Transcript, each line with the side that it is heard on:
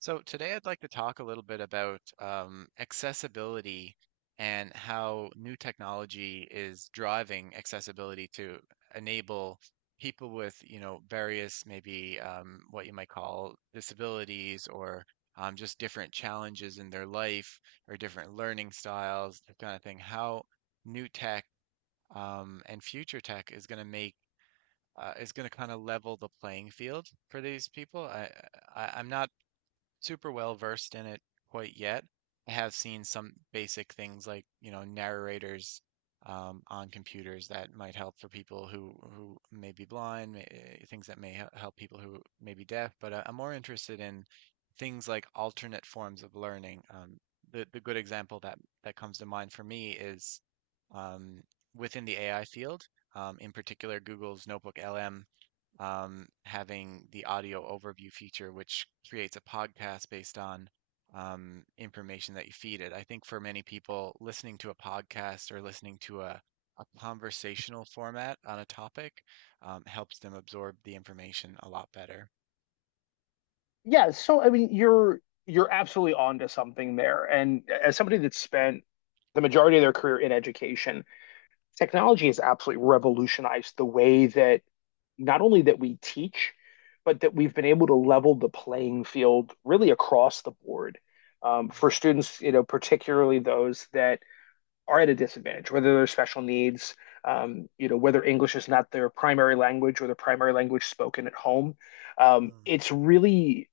right: So today I'd like to talk a little bit about accessibility and how new technology is driving accessibility to enable people with, you know, various maybe what you might call disabilities or just different challenges in their life or different learning styles, that kind of thing. How new tech and future tech is going to make is going to kind of level the playing field for these people. I'm not super well versed in it quite yet. I have seen some basic things like, you know, narrators on computers that might help for people who may be blind, things that may help people who may be deaf. But I'm more interested in things like alternate forms of learning. The good example that comes to mind for me is um, within the AI field, in particular Google's Notebook LM, having the audio overview feature, which creates a podcast based on information that you feed it. I think for many people, listening to a podcast or listening to a conversational format on a topic helps them absorb the information a lot better.
left: Yeah, so I mean, you're absolutely onto something there. And as somebody that's spent the majority of their career in education, technology has absolutely revolutionized the way that not only that we teach, but that we've been able to level the playing field really across the board
right: Mm,
left: for students, particularly those that are at a disadvantage, whether they're special needs, whether English is not their primary language or their primary language spoken at home.
right: mm.
left: It's really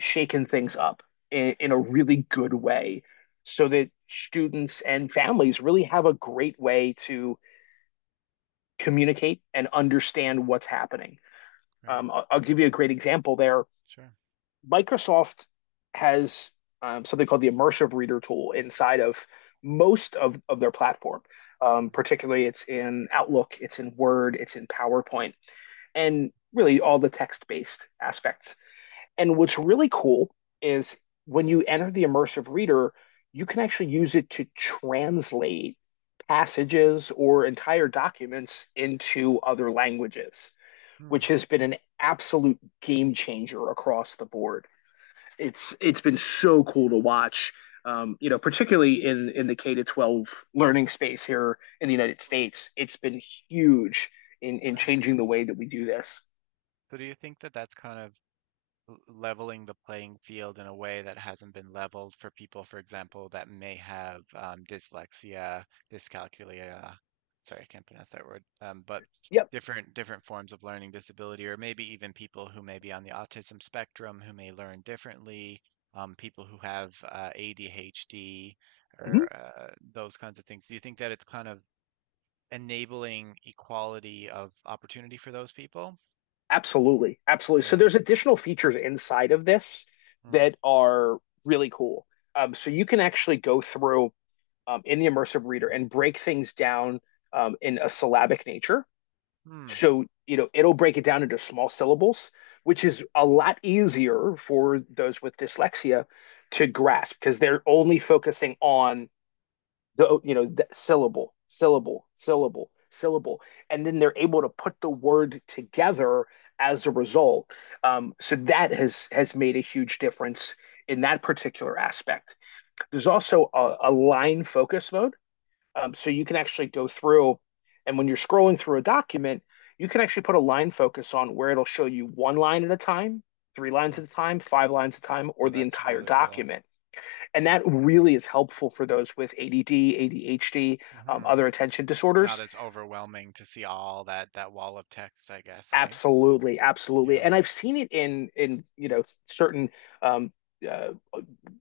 left: shaken things up in a really good way so that students and families really have a great way to communicate and understand what's happening.
right: Right?
left: I'll give you a great example there.
right: Sure.
left: Microsoft has something called the immersive reader tool inside of most of their platform.
right: Mm,
left: Particularly, it's in Outlook, it's in Word, it's in PowerPoint, and really all the text based aspects. And what's really cool is when you enter the immersive reader, you can actually use it to translate passages or entire documents into other languages,
right: mm,
left: which has been an absolute game changer across the board. It's been so cool to watch, particularly in the K to 12 learning space here in the United
right: mm.
left: States. It's been huge in
right: Right.
left: changing the way that we do this.
right: So do you think that that's kind of leveling the playing field in a way that hasn't been leveled for people, for example, that may have dyslexia, dyscalculia. Sorry, I can't pronounce that word. But
left: Yep.
right: different forms of learning disability, or maybe even people who may be on the autism spectrum who may learn differently. People who have ADHD or those kinds of things. Do you think that it's kind of enabling equality of opportunity for those people?
left: Absolutely, absolutely. So
right: Yeah.
left: there's additional features inside of this
right: Mm.
left: that are really cool. So you can actually go through in the immersive reader and break things down in a syllabic nature.
right: Hmm.
left: So, you know, it'll break it down into small syllables, which is a lot easier for those with dyslexia to grasp because they're only focusing on the the syllable, syllable, syllable, syllable, and then they're able to put the word together as a result. So that has made a huge difference in that particular aspect. There's also a line focus mode. So you can actually go through, and when you're scrolling through a document you can actually put a line focus on where it'll show you one line at a time, three lines
right: Hmm.
left: at a time, five lines at a time, or
right: Oh,
left: the
right: that's
left: entire
right: really cool.
left: document. And that really is helpful for those with ADD, ADHD,
right: Hmm.
left: other attention
right: It's not
left: disorders.
right: as overwhelming to see all that that wall of text, I guess, hey?
left: Absolutely, absolutely.
right: Yeah.
left: And I've seen it in you know certain um, uh,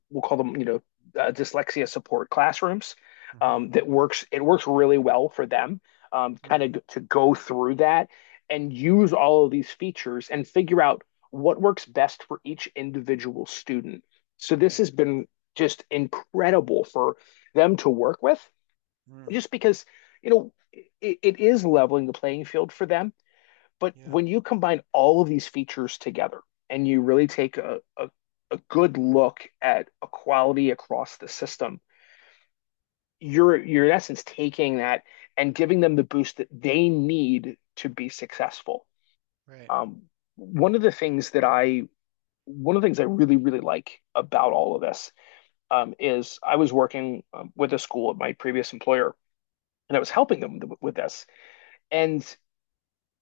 left: we'll call them dyslexia support classrooms
right: Hmm.
left: that works. It works really well for them, kind
right: Mm,
left: of to go through that and use all of these features and figure out what works best for each individual student. So this
right: right.
left: has been just incredible for them to work with
right: Mm,
left: just because, you know, it is leveling the playing field for them. But
right: yeah.
left: when you combine all of these features together and you really take a good look at equality across the system, you're in essence taking that and giving them the boost that they need to be successful.
right: Right.
left: Um, one of the things that
right: Right.
left: I One of the things I really like about all of this is I was working with a school at my previous employer and I was helping them with this, and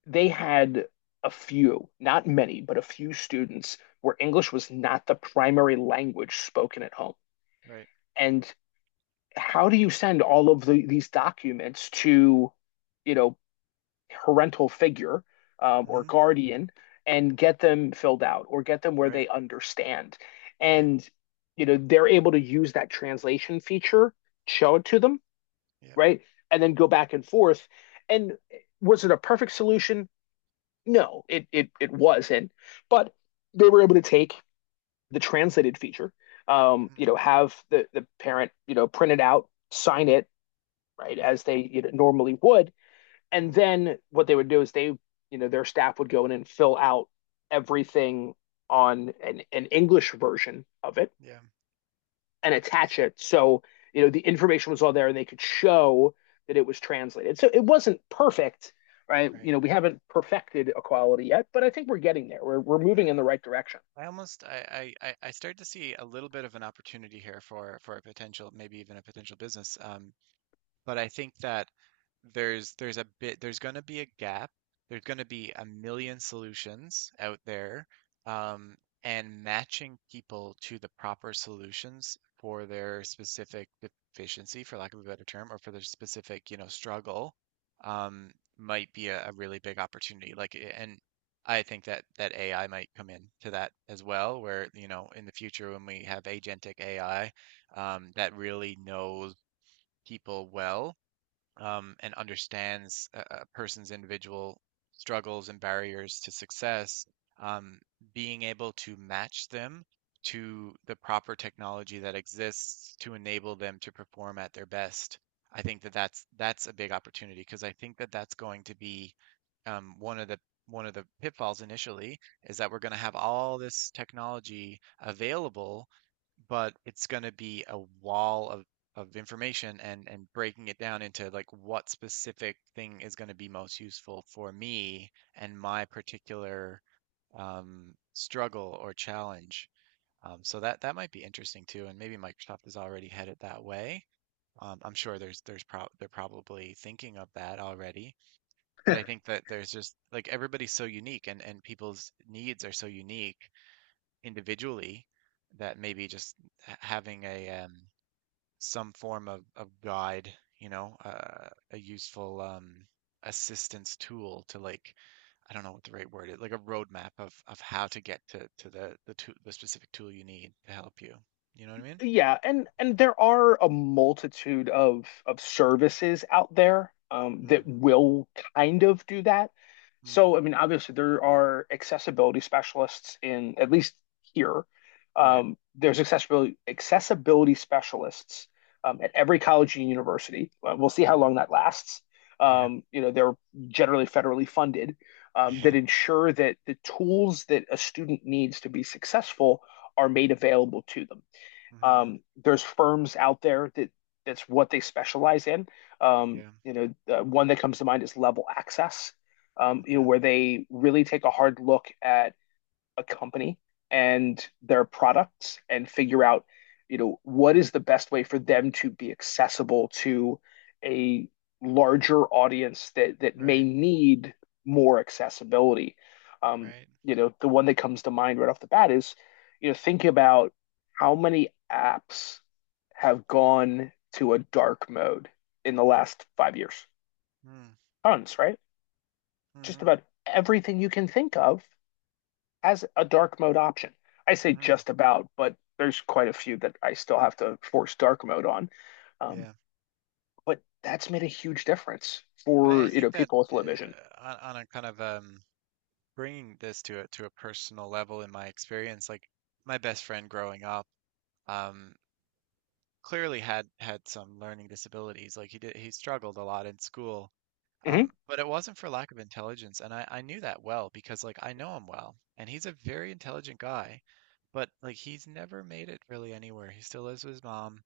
left: they had a few, not many, but a few students where English was not the primary language spoken at home.
right: Right.
left: And how do you send all of the, these documents to, you know, parental figure or
right: Hmm.
left: guardian and get them filled out or get them where
right: Right.
left: they understand?
right: Right.
left: And, you know, they're able to use that translation feature, show it to them,
right: Yep.
left: right? And then go back and forth. And was it a perfect solution? No, it wasn't. But they were able to take the translated feature, you
right: Hmm.
left: know, have the parent, you know, print it out, sign it, right,
right: Right.
left: as they you know, normally would, and
right: Mm,
left: then what they would do is they, you know, their staff would go in and fill out everything on an English version of it
right: yeah.
left: and
right: S-
left: attach it. So, you know, the information was all there and they could show that it was translated. So it wasn't perfect, right? You
right: right.
left: know, we haven't perfected equality yet, but I think we're getting there. We're
right: Uh,
left: moving in the right direction.
right: I almost I start to see a little bit of an opportunity here for a potential maybe even a potential business. But I think that there's going to be a gap. There's going to be a million solutions out there, um, and matching people to the proper solutions for their specific deficiency, for lack of a better term, or for their specific, you know, struggle, um, might be a really big opportunity. Like, and I think that that AI might come in to that as well, where, you know, in the future when we have agentic AI, that really knows people well and understands a person's individual struggles and barriers to success, um, being able to match them to the proper technology that exists to enable them to perform at their best. I think that that's a big opportunity because I think that that's going to be um, one of the one of the pitfalls initially is that we're going to have all this technology available, but it's going to be a wall of information and breaking it down into like what specific thing is going to be most useful for me and my particular struggle or challenge. So that that might be interesting too, and maybe Microsoft is already headed that way. I'm sure there's prob they're probably thinking of that already. But I think that there's just like everybody's so unique, and people's needs are so unique individually that maybe just having a some form of guide, you know, a useful assistance tool to like I don't know what the right word is, like a roadmap of how to get to the tool, the specific tool you need to help you. You know what I mean?
left: Yeah, and there are a multitude of services out there that
right: Mm,
left: will kind of do that.
right: mm,
left: So, I mean, obviously there are accessibility specialists in at least here.
right: right.
left: There's accessibility specialists at every college and university. We'll see how
right: Mm,
left: long that lasts.
right: yeah.
left: You know, they're generally federally funded
right: Yeah.
left: that ensure that the tools that a student needs to be successful are made available to them.
right: Hmm.
left: There's firms out there that that's what they specialize in.
right: Yeah.
left: You know, the one that comes to mind is Level Access, you know,
right: Okay.
left: where they really take a hard look at a company and their products and figure out, you know, what is the best way for them to be accessible to a larger audience that that may
right: Right.
left: need more accessibility. Um,
right: Right.
left: you know, the one that comes to mind right off the bat is, you know, think about how many apps have gone to a dark mode in the last 5 years.
right: Mm,
left: Tons, right? Just
right: mm-hmm.
left: about everything you can think of as a dark mode option. I say
right: Mm-hmm.
left: just about, but there's quite a few that I still have to force dark mode on. Um,
right: Yeah.
left: but that's made a huge difference
right: But I
left: for, you
right: think
left: know,
right: that
left: people with low vision.
right: on a kind of bringing this to a personal level in my experience, like my best friend growing up um, clearly had some learning disabilities. Like he did, he struggled a lot in school.
left: Mhm.
right: But it wasn't for lack of intelligence, and I knew that well because like I know him well, and he's a very intelligent guy, but like he's never made it really anywhere. He still lives with his mom.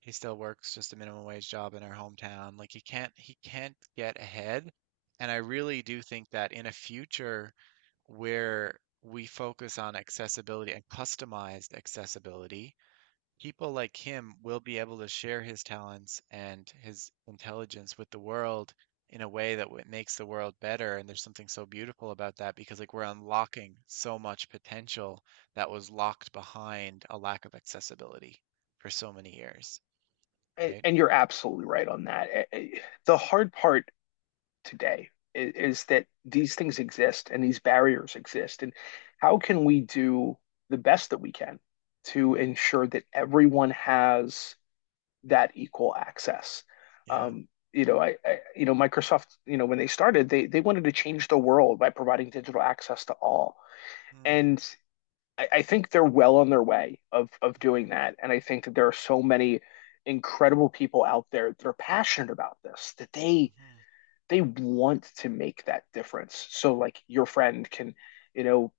right: He still works just a minimum wage job in our hometown. Like he can't get ahead. And I really do think that in a future where we focus on accessibility and customized accessibility, people like him will be able to share his talents and his intelligence with the world in a way that makes the world better. And there's something so beautiful about that because, like, we're unlocking so much potential that was locked behind a lack of accessibility for so many years, right?
left: And you're absolutely right on that. The hard part today is that these things exist and these barriers exist. And how can we do the best that we can to
right: Mm,
left: ensure that everyone has that equal access.
right: yeah.
left: You know, you know, Microsoft, you know, when they started, they wanted to change the world by providing digital access to all,
right: Mm,
left: and I think they're well on their way of doing
right: hmm.
left: that. And I think that there are so many incredible people out there that are passionate about this that they
right: Hmm.
left: they want to make that difference. So like your friend can, you know,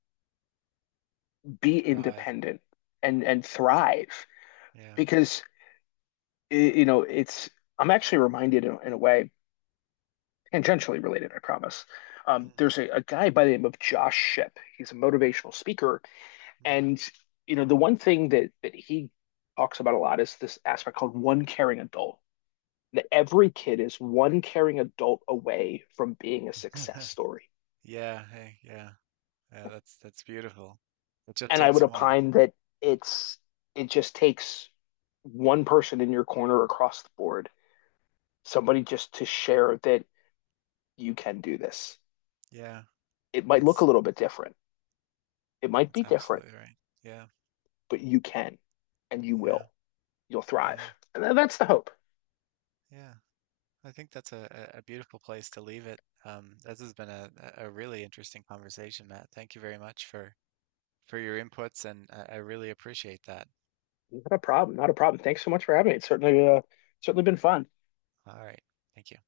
right: And
left: be
right: thrive.
left: independent and thrive
right: Yeah.
left: because you know it's. I'm actually reminded in a way tangentially related, I promise.
right: Mm,
left: There's a guy by the name of Josh Ship. He's a motivational speaker, and you know the one thing that that he talks about a lot is this aspect called one caring adult. That every kid is one caring adult away from being a success
right: mm.
left: story.
right: Yeah. Hey, yeah. Yeah. That's beautiful. It just
left: And I would
right: takes one.
left: opine that it's it just takes one person in your corner across the board, somebody just to share that you can do this.
right: Yeah.
left: It might look a
right: That's
left: little bit different. It might
right: That's
left: be different
right: absolutely right. Yeah,
left: but you can and you
right: yeah,
left: will. You'll thrive.
right: yeah,
left: And that's the hope.
right: yeah. I think that's a beautiful place to leave it. This has been a really interesting conversation, Matt. Thank you very much for your inputs, and I really appreciate that.
left: Not a problem. Not a problem. Thanks so much for having me. It's certainly certainly been fun.
right: All right. Thank you.